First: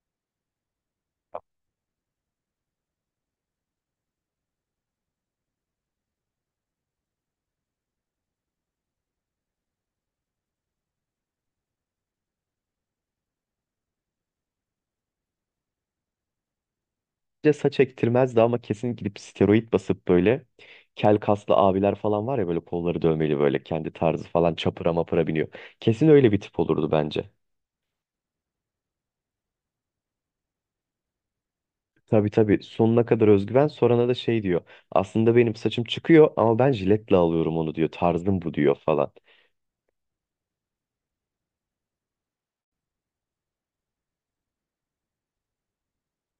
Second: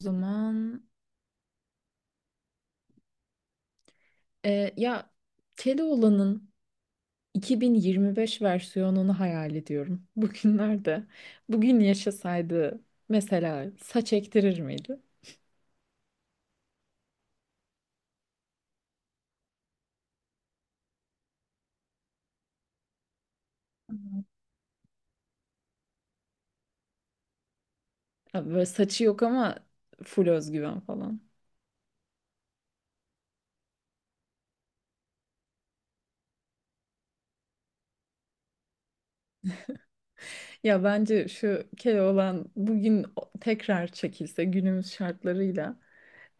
O zaman e, ya Keloğlan'ın 2025 versiyonunu hayal ediyorum bugünlerde. Bugün yaşasaydı mesela saç ektirir miydi? De saç ektirmezdi ama kesin gidip steroid basıp böyle kel kaslı abiler falan var ya, böyle kolları dövmeli, böyle kendi Evet. tarzı falan, çapıra mapıra biniyor. Kesin öyle bir tip olurdu bence. Ya böyle saçı yok ama full özgüven falan. Tabii tabii, sonuna kadar özgüven, sorana da şey diyor. Aslında benim saçım çıkıyor ama ben jiletle alıyorum onu diyor. Tarzım bu diyor falan. Ya bence şu Keloğlan bugün tekrar çekilse günümüz şartlarıyla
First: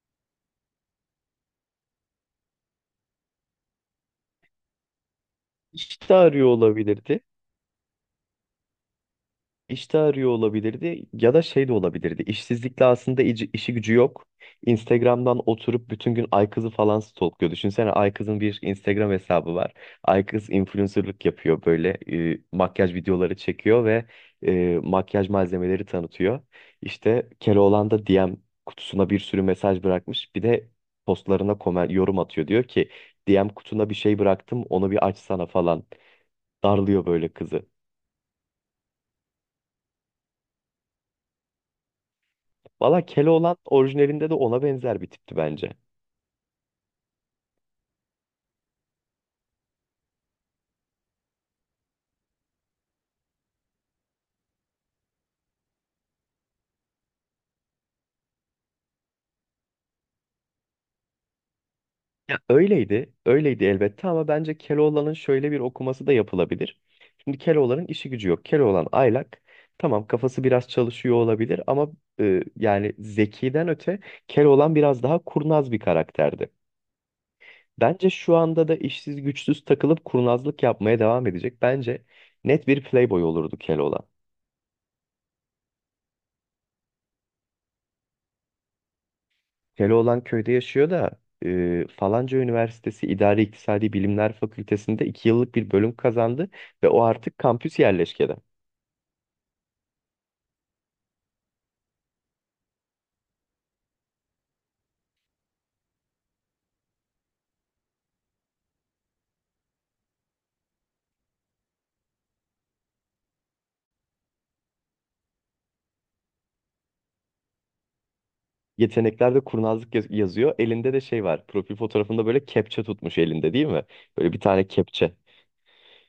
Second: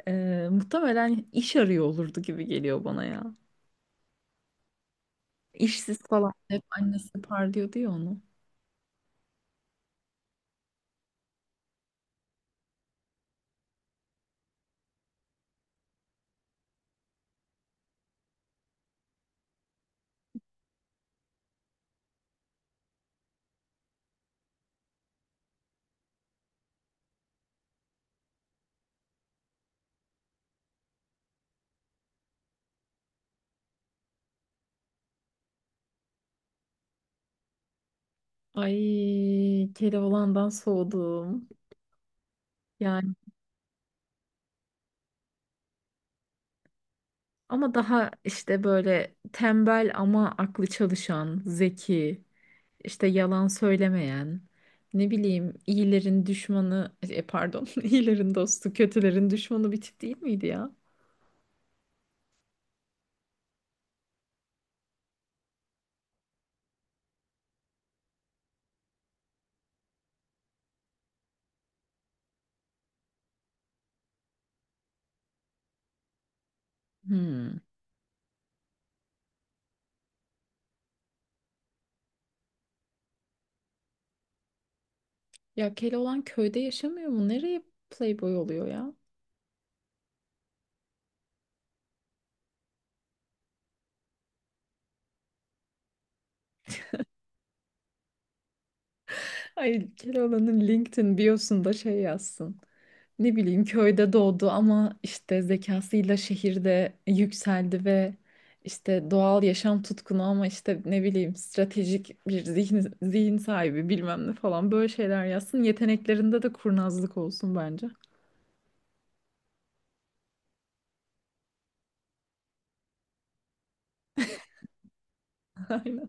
muhtemelen iş arıyor olurdu gibi geliyor bana ya. İşsiz İşte falan arıyor hep annesi olabilirdi. parlıyordu ya onu. İşte arıyor olabilirdi ya da şey de olabilirdi. İşsizlikle aslında işi gücü yok. Instagram'dan oturup bütün gün Aykız'ı falan stalkluyor. Düşünsene Aykız'ın bir Instagram hesabı var. Aykız influencerlık yapıyor, böyle makyaj videoları çekiyor ve makyaj malzemeleri tanıtıyor. İşte Keloğlan da DM kutusuna bir sürü mesaj bırakmış. Bir de postlarına komen, yorum atıyor. Diyor ki DM kutuna bir şey bıraktım, onu bir açsana falan. Darlıyor böyle kızı. Ay Keloğlan'dan soğudum. Valla Yani Keloğlan orijinalinde de ona benzer bir tipti bence. ama daha işte böyle tembel ama aklı çalışan, zeki, işte yalan söylemeyen, ne bileyim iyilerin düşmanı, pardon iyilerin dostu, kötülerin düşmanı bir tip değil miydi ya? Ya öyleydi, öyleydi elbette, ama bence Keloğlan'ın şöyle bir okuması da yapılabilir. Şimdi Keloğlan'ın işi gücü yok. Keloğlan aylak. Tamam, kafası biraz çalışıyor olabilir ama yani zekiden öte Keloğlan biraz daha kurnaz bir karakterdi. Hmm. Bence şu anda da işsiz güçsüz takılıp kurnazlık yapmaya devam edecek. Bence net bir playboy olurdu Keloğlan. Ya Keloğlan köyde yaşamıyor mu? Nereye playboy oluyor ya? Keloğlan köyde yaşıyor da falanca üniversitesi İdari İktisadi Bilimler Fakültesi'nde iki yıllık bir bölüm kazandı ve o artık kampüs yerleşkede. Ay Keloğlan'ın LinkedIn biosunda şey yazsın. Ne bileyim köyde doğdu ama işte zekasıyla şehirde yükseldi ve işte doğal yaşam tutkunu ama işte ne bileyim stratejik bir zihin sahibi bilmem ne falan böyle şeyler yazsın. Yeteneklerinde de kurnazlık olsun bence. Yeteneklerde kurnazlık yazıyor. Elinde de şey var. Profil fotoğrafında böyle kepçe tutmuş elinde, değil mi? Böyle bir tane kepçe. Aynen.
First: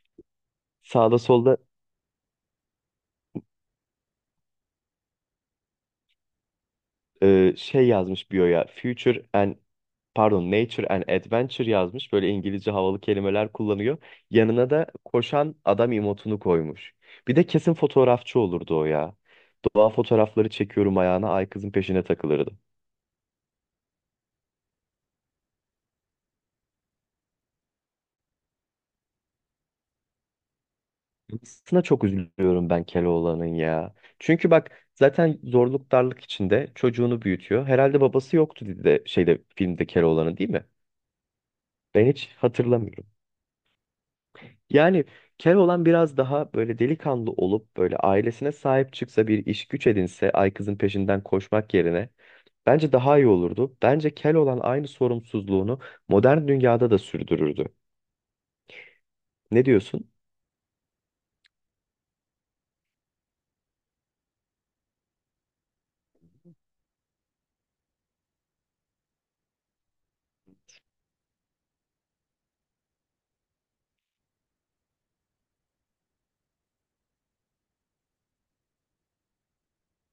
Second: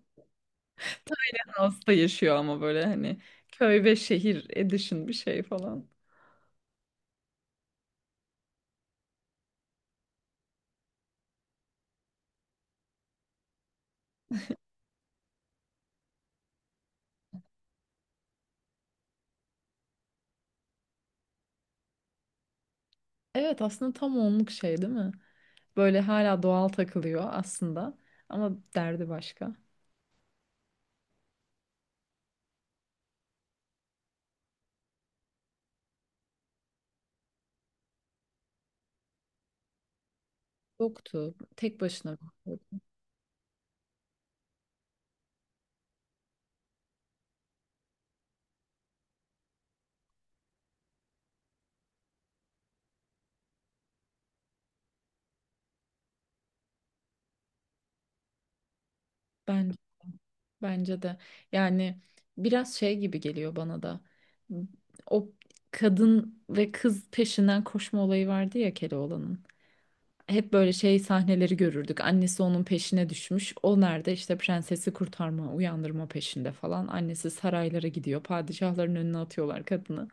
Sağda solda Hasta yaşıyor ama böyle hani köy ve şehir edition bir şey falan. Şey yazmış biyoya, Future and, pardon, Nature and Adventure yazmış. Böyle İngilizce havalı kelimeler kullanıyor. Yanına da koşan adam emotunu koymuş. Bir de kesin fotoğrafçı olurdu o ya. Doğa fotoğrafları çekiyorum ayağına ay kızın peşine takılırdı. Evet aslında tam onluk şey değil mi? Böyle hala doğal takılıyor aslında ama derdi başka. Aslında çok üzülüyorum ben Keloğlan'ın ya. Çünkü bak zaten zorluk darlık içinde çocuğunu büyütüyor. Herhalde babası yoktu dedi de şeyde, filmde, Keloğlan'ın, değil mi? Yoktu. Tek Ben başına. hiç hatırlamıyorum. Yani Keloğlan biraz daha böyle delikanlı olup böyle ailesine sahip çıksa, bir iş güç edinse, Aykız'ın peşinden koşmak yerine bence daha iyi olurdu. Bence Keloğlan aynı sorumsuzluğunu modern dünyada da sürdürürdü. Ne Ben diyorsun? Bence de yani biraz şey gibi geliyor bana da o kadın ve kız peşinden koşma olayı vardı ya Keloğlan'ın. Hep böyle şey sahneleri görürdük. Annesi onun peşine düşmüş. O nerede? İşte prensesi kurtarma, uyandırma peşinde falan. Annesi saraylara gidiyor. Padişahların önüne atıyorlar kadını.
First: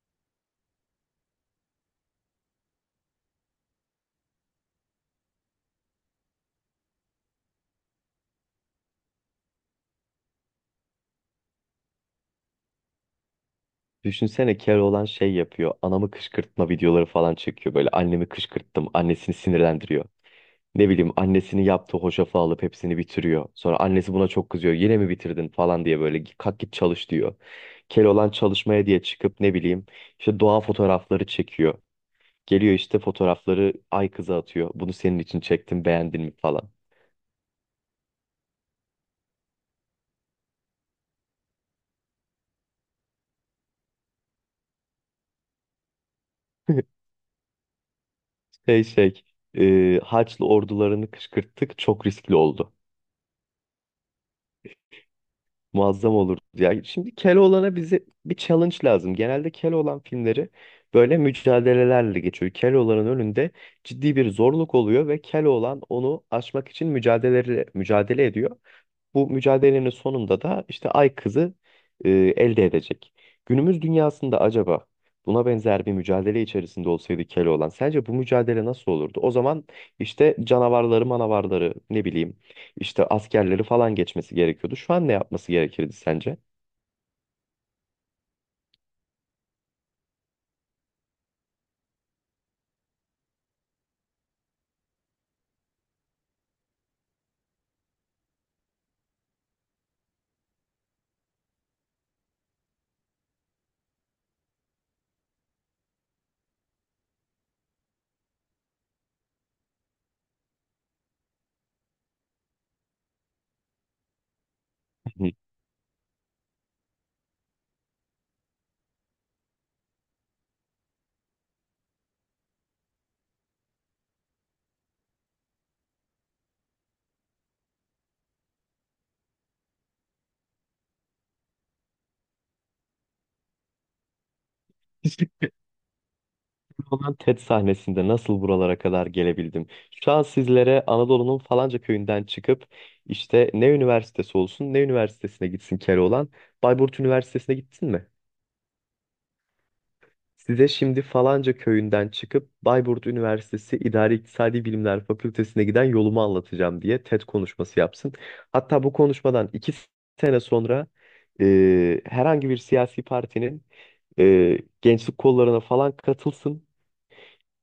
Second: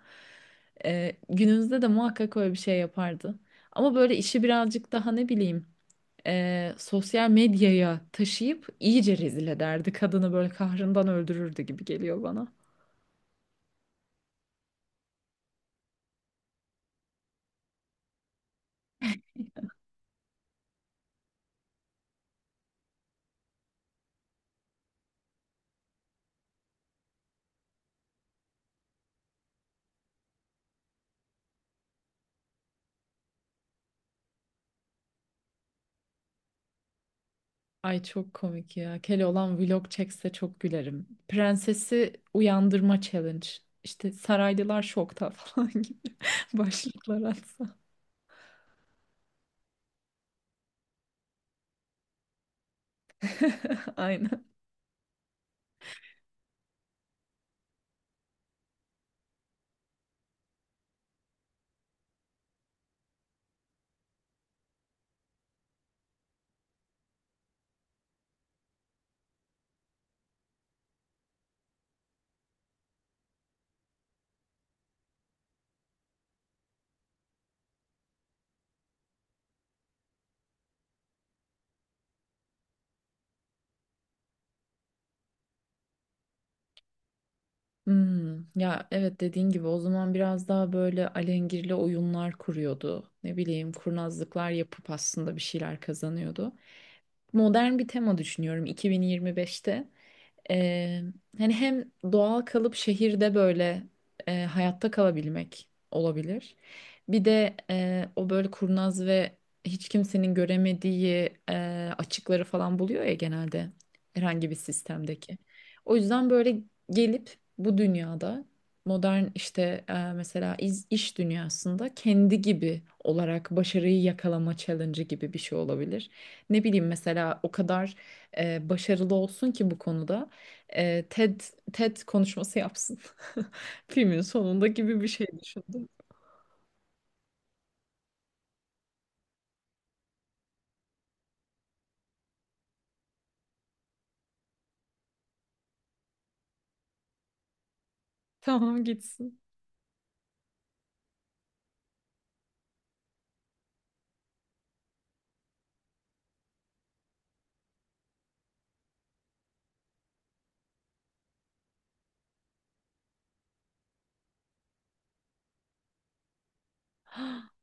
Günümüzde de muhakkak öyle bir şey yapardı. Ama böyle işi birazcık daha ne bileyim sosyal medyaya taşıyıp iyice rezil ederdi. Kadını böyle kahrından öldürürdü gibi geliyor bana. Düşünsene Keloğlan şey yapıyor. Anamı kışkırtma videoları falan çekiyor. Böyle annemi kışkırttım, annesini sinirlendiriyor. Ne bileyim annesinin yaptığı hoşafı alıp hepsini bitiriyor. Sonra annesi buna çok kızıyor. Yine mi bitirdin falan diye, böyle kalk git çalış diyor. Keloğlan çalışmaya diye çıkıp ne bileyim işte doğa fotoğrafları çekiyor. Geliyor işte fotoğrafları ay kıza atıyor. Bunu senin için çektim, beğendin mi falan. Ay çok komik ya. Keloğlan vlog çekse çok gülerim. Prensesi uyandırma challenge. İşte saraylılar şokta falan gibi başlıklar atsa. Şey şey Haçlı ordularını kışkırttık, çok riskli oldu. Aynen. Muazzam olur. Ya şimdi Keloğlan'a, bize bir challenge lazım. Genelde Keloğlan filmleri böyle mücadelelerle geçiyor. Keloğlan'ın önünde ciddi bir zorluk oluyor ve Keloğlan onu aşmak için mücadele ediyor. Bu mücadelenin sonunda da işte Ay Kızı elde edecek. Günümüz dünyasında acaba buna benzer bir mücadele içerisinde olsaydı Keloğlan, sence bu mücadele nasıl olurdu? O zaman işte canavarları, manavarları, ne bileyim işte askerleri falan geçmesi gerekiyordu. Şu an ne yapması gerekirdi sence? Hmm, ya evet dediğin gibi o zaman biraz daha böyle alengirli oyunlar kuruyordu. Ne bileyim kurnazlıklar yapıp aslında bir şeyler kazanıyordu. Modern bir tema düşünüyorum 2025'te. Ee, Hani hem doğal kalıp şehirde böyle hayatta kalabilmek olabilir. Bir de o böyle kurnaz ve hiç kimsenin göremediği açıkları falan buluyor ya genelde herhangi bir Hı. sistemdeki. O yüzden böyle gelip bu dünyada modern işte mesela iş dünyasında kendi gibi olarak başarıyı yakalama challenge'ı gibi bir şey olabilir. Ne bileyim mesela o kadar başarılı olsun ki bu konuda e, TED TED konuşması yapsın. Filmin sonunda gibi bir şey düşündüm. Olan TED sahnesinde nasıl buralara kadar gelebildim? Şu an sizlere Anadolu'nun falanca köyünden çıkıp, işte ne üniversitesi olsun, ne üniversitesine gitsin Keloğlan? Bayburt Üniversitesi'ne gitsin mi? Tamam gitsin. Size şimdi falanca köyünden çıkıp Bayburt Üniversitesi İdari İktisadi Bilimler Fakültesine giden yolumu anlatacağım diye TED konuşması yapsın. Hatta bu konuşmadan iki sene sonra herhangi bir siyasi partinin gençlik kollarına falan katılsın.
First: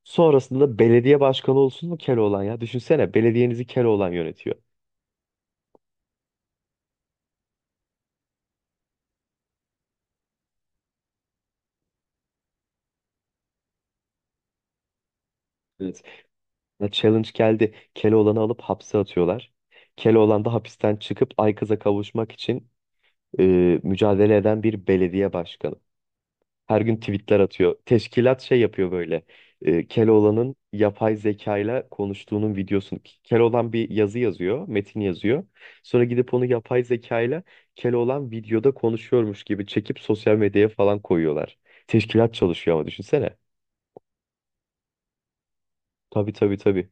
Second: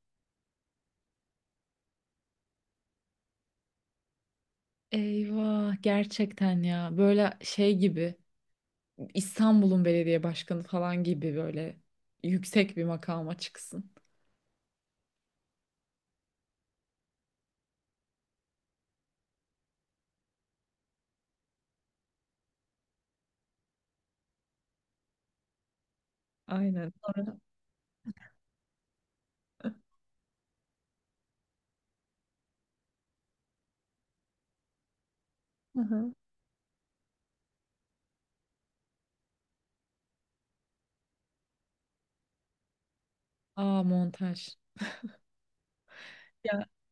Sonrasında belediye başkanı olsun mu Keloğlan ya? Düşünsene, belediyenizi Keloğlan yönetiyor. Eyvah gerçekten ya böyle şey gibi İstanbul'un belediye başkanı falan gibi böyle yüksek bir makama çıksın. Evet. Ya challenge geldi. Keloğlan'ı alıp hapse atıyorlar. Keloğlan da hapisten çıkıp Aykız'a kavuşmak için e, mücadele eden bir belediye başkanı. Her Aynen. gün Sonra. tweetler atıyor. Teşkilat şey yapıyor böyle. E, Keloğlan'ın yapay zekayla konuştuğunun videosunu. Keloğlan bir yazı yazıyor, metin yazıyor. Hı Sonra hı. gidip onu yapay zekayla, Keloğlan videoda konuşuyormuş gibi çekip sosyal medyaya falan koyuyorlar. Teşkilat çalışıyor ama, düşünsene. Aa, montaj. Tabii tabii Ya tabii.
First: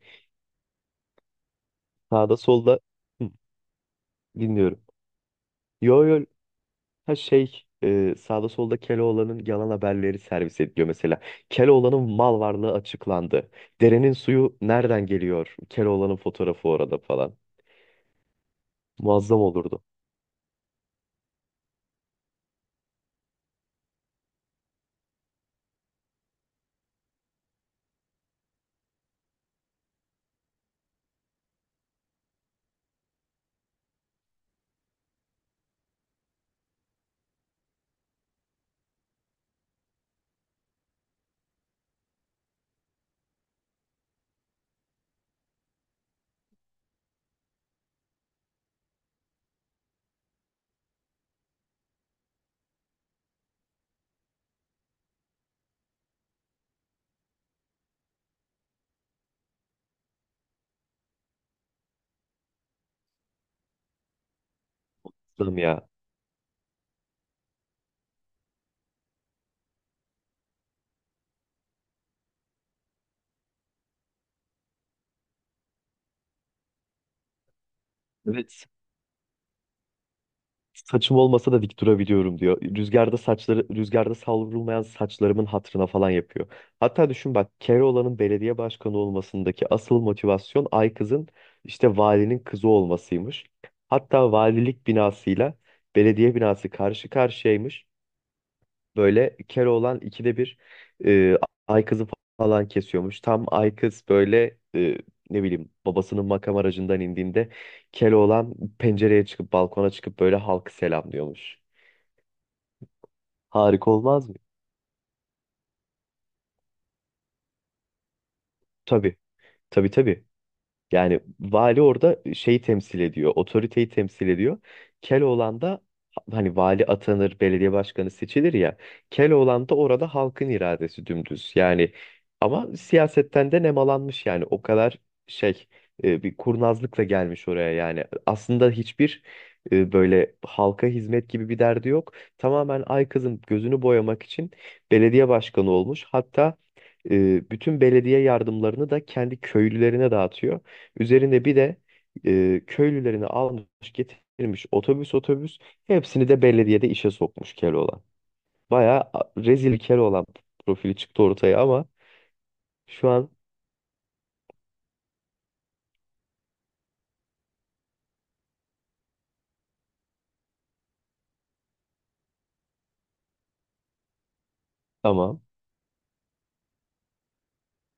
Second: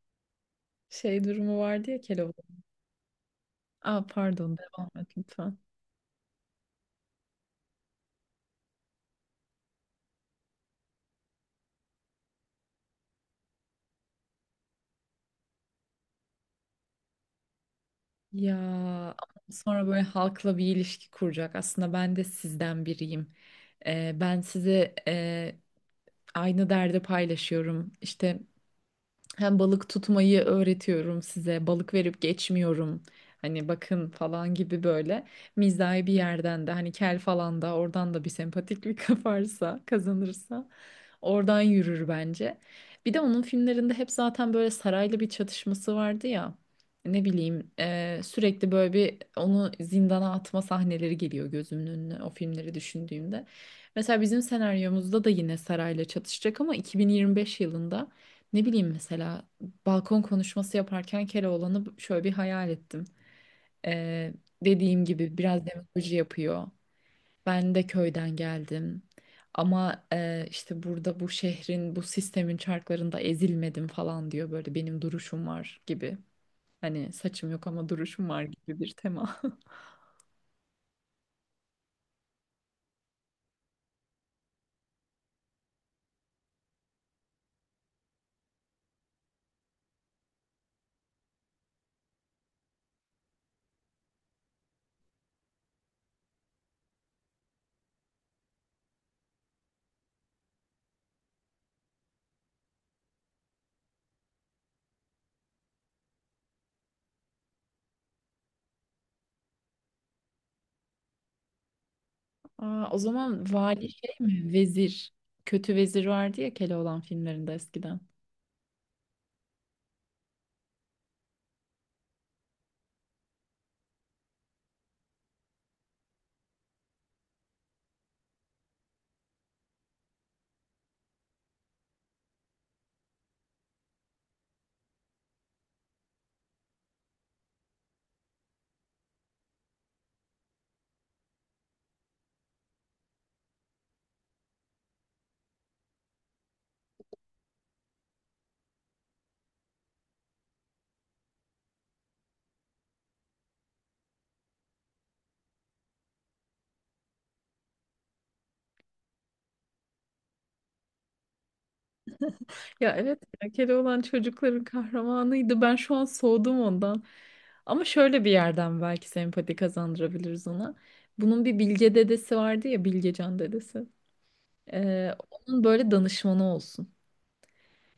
şey durumu vardı ya Keloğlan. Sağda solda hı, Aa, pardon, dinliyorum. devam et lütfen. Yo yo, ha şey, sağda solda Keloğlan'ın yalan haberleri servis ediliyor mesela. Keloğlan'ın mal varlığı açıklandı. Derenin suyu nereden geliyor? Keloğlan'ın fotoğrafı orada falan. Ya ama Muazzam olurdu. sonra böyle halkla bir ilişki kuracak. Aslında ben de sizden biriyim. Ben size aynı derdi paylaşıyorum. İşte hem balık tutmayı öğretiyorum size. Balık verip geçmiyorum. Hani bakın falan gibi böyle mizahi bir yerden de hani kel falan da oradan da bir sempatiklik kaparsa kazanırsa oradan yürür bence. Bir de onun filmlerinde hep zaten böyle sarayla bir çatışması vardı ya. Ne bileyim sürekli böyle bir onu zindana atma sahneleri geliyor gözümün önüne o filmleri düşündüğümde. Mesela bizim senaryomuzda da yine sarayla çatışacak ama 2025 yılında. Ne bileyim mesela balkon konuşması yaparken Keloğlan'ı şöyle bir hayal ettim. Ee, Dediğim gibi Muazzam biraz ya. demagoji yapıyor. Ben de köyden geldim. Ama işte burada bu şehrin, bu sistemin çarklarında ezilmedim falan diyor. Böyle benim duruşum var gibi. Hani saçım yok ama duruşum var Evet. gibi bir tema. Saçım olmasa da dik durabiliyorum diyor. Rüzgarda saçları, rüzgarda savrulmayan saçlarımın hatırına falan yapıyor. Hatta düşün bak, Keloğlan'ın belediye başkanı olmasındaki asıl motivasyon ay kızın işte valinin kızı olmasıymış. Hatta valilik binasıyla belediye binası karşı karşıyaymış, böyle Keloğlan ikide bir e, ay kızı falan kesiyormuş. Tam ay kız böyle, ne bileyim, babasının makam aracından indiğinde Keloğlan pencereye çıkıp, balkona çıkıp böyle halkı selamlıyormuş. Aa, o zaman vali Harika şey olmaz mı? mi? Vezir. Kötü vezir vardı ya Keloğlan filmlerinde eskiden. Tabii tabii tabii. Yani vali orada şeyi temsil ediyor, otoriteyi temsil ediyor. Keloğlan da, hani vali atanır, belediye başkanı seçilir ya. Keloğlan da orada halkın iradesi dümdüz. Yani ama siyasetten de nemalanmış, yani o kadar şey, bir kurnazlıkla gelmiş oraya yani. Aslında hiçbir böyle halka hizmet gibi bir derdi yok. Tamamen ay kızın gözünü boyamak için belediye başkanı olmuş. Hatta bütün belediye yardımlarını da kendi köylülerine dağıtıyor. Üzerinde bir de köylülerini almış getirmiş, otobüs otobüs hepsini de belediyede işe sokmuş Keloğlan. Bayağı rezil Keloğlan profili çıktı ortaya ama Ya şu evet an ya Keloğlan çocukların kahramanıydı. Ben şu an soğudum ondan. Ama şöyle bir yerden belki sempati kazandırabiliriz ona. Bunun bir Bilge dedesi vardı ya, Bilgecan dedesi. Tamam, Onun böyle danışmanı olsun.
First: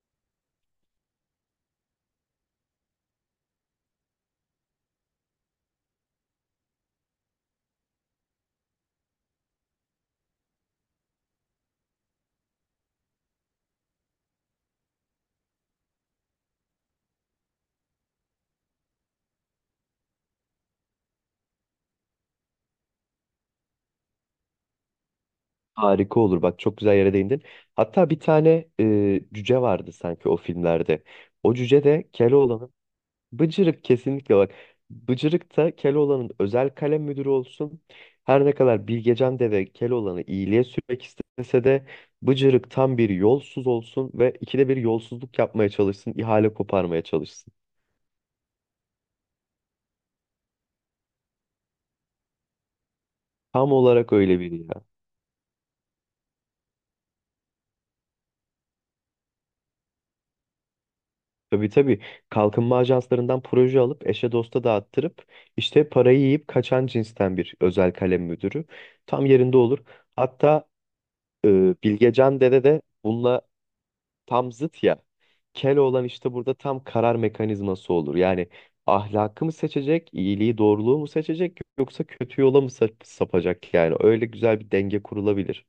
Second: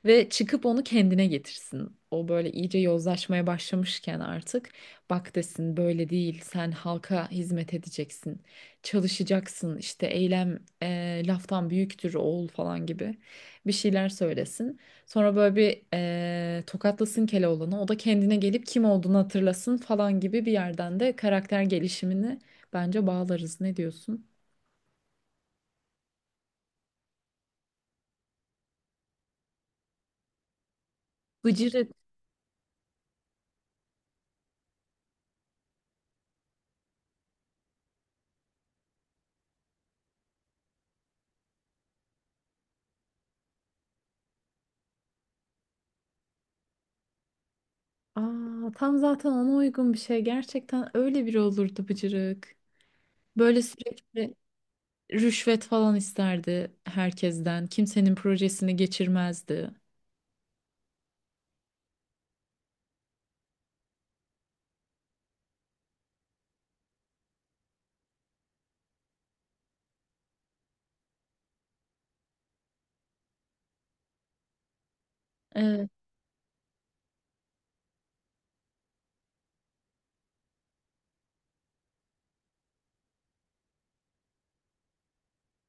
Ve çıkıp onu kendine getirsin. O böyle iyice yozlaşmaya başlamışken artık bak desin, böyle değil, sen halka hizmet edeceksin. Çalışacaksın, işte eylem laftan büyüktür oğul falan gibi bir şeyler söylesin. Sonra böyle bir tokatlasın Keloğlan'ı, o da kendine gelip kim olduğunu hatırlasın falan gibi bir yerden de karakter gelişimini bence bağlarız. Ne diyorsun? harika olur bak, çok güzel yere değindin. Hatta bir tane cüce vardı sanki o filmlerde. O cüce Bıcırık. de Keloğlan'ın, Bıcırık kesinlikle bak. Bıcırık da Keloğlan'ın özel kalem müdürü olsun. Her ne kadar Bilgecan Deve Keloğlan'ı iyiliğe sürmek istese de Bıcırık tam bir yolsuz olsun ve ikide bir yolsuzluk yapmaya çalışsın, ihale koparmaya çalışsın. Aa, tam zaten ona uygun bir şey. Gerçekten öyle biri olurdu Bıcırık. Böyle Tam olarak sürekli öyle biri ya. rüşvet falan isterdi herkesten. Kimsenin projesini geçirmezdi. Tabii tabii, kalkınma ajanslarından proje alıp eşe dosta dağıttırıp işte parayı yiyip kaçan cinsten bir özel kalem müdürü. Tam yerinde olur. Hatta e, Bilgecan Dede de bununla tam zıt ya. Evet. Olan işte burada tam karar mekanizması olur. Yani ahlakı mı seçecek, iyiliği, doğruluğu mu seçecek, yoksa kötü yola mı sapacak yani. Öyle güzel bir denge kurulabilir.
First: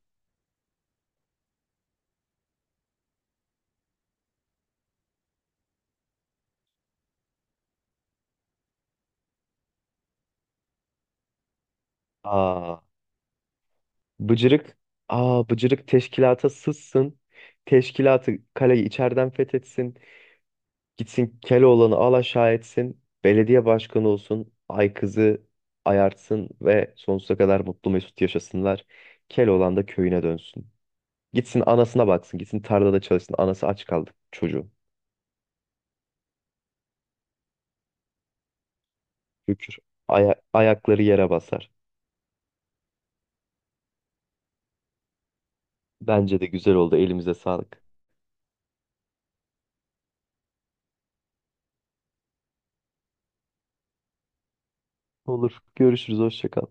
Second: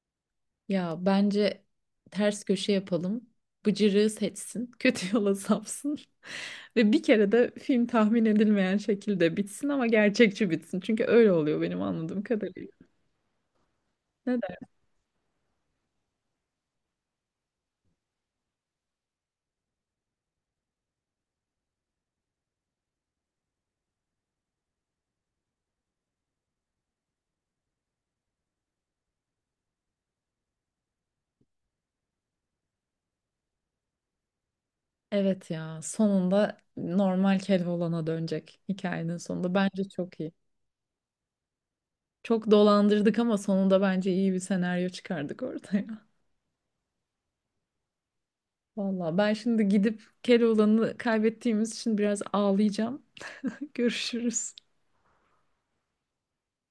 Ya bence ters köşe yapalım. Bıcırığı seçsin. Kötü yola sapsın. Ve bir kere de film tahmin edilmeyen şekilde bitsin ama gerçekçi bitsin. Çünkü öyle oluyor benim anladığım kadarıyla. Aa, Neden? bıcırık, bıcırık teşkilata sızsın. Teşkilatı, kaleyi içeriden fethetsin. Gitsin Keloğlan'ı al aşağı etsin. Belediye başkanı olsun. Ay kızı ayartsın ve sonsuza kadar mutlu mesut yaşasınlar. Keloğlan da köyüne dönsün. Gitsin anasına baksın. Gitsin tarlada çalışsın. Anası aç kaldı, çocuğu. Evet ya, sonunda normal Keloğlan'a dönecek hikayenin sonunda. Şükür. Bence çok iyi. Ayakları yere basar. Çok dolandırdık ama sonunda bence iyi bir senaryo çıkardık ortaya. Bence de güzel oldu. Elimize sağlık. Valla ben şimdi gidip Keloğlan'ı kaybettiğimiz için biraz ağlayacağım. Görüşürüz. Olur. Görüşürüz. Hoşça kal.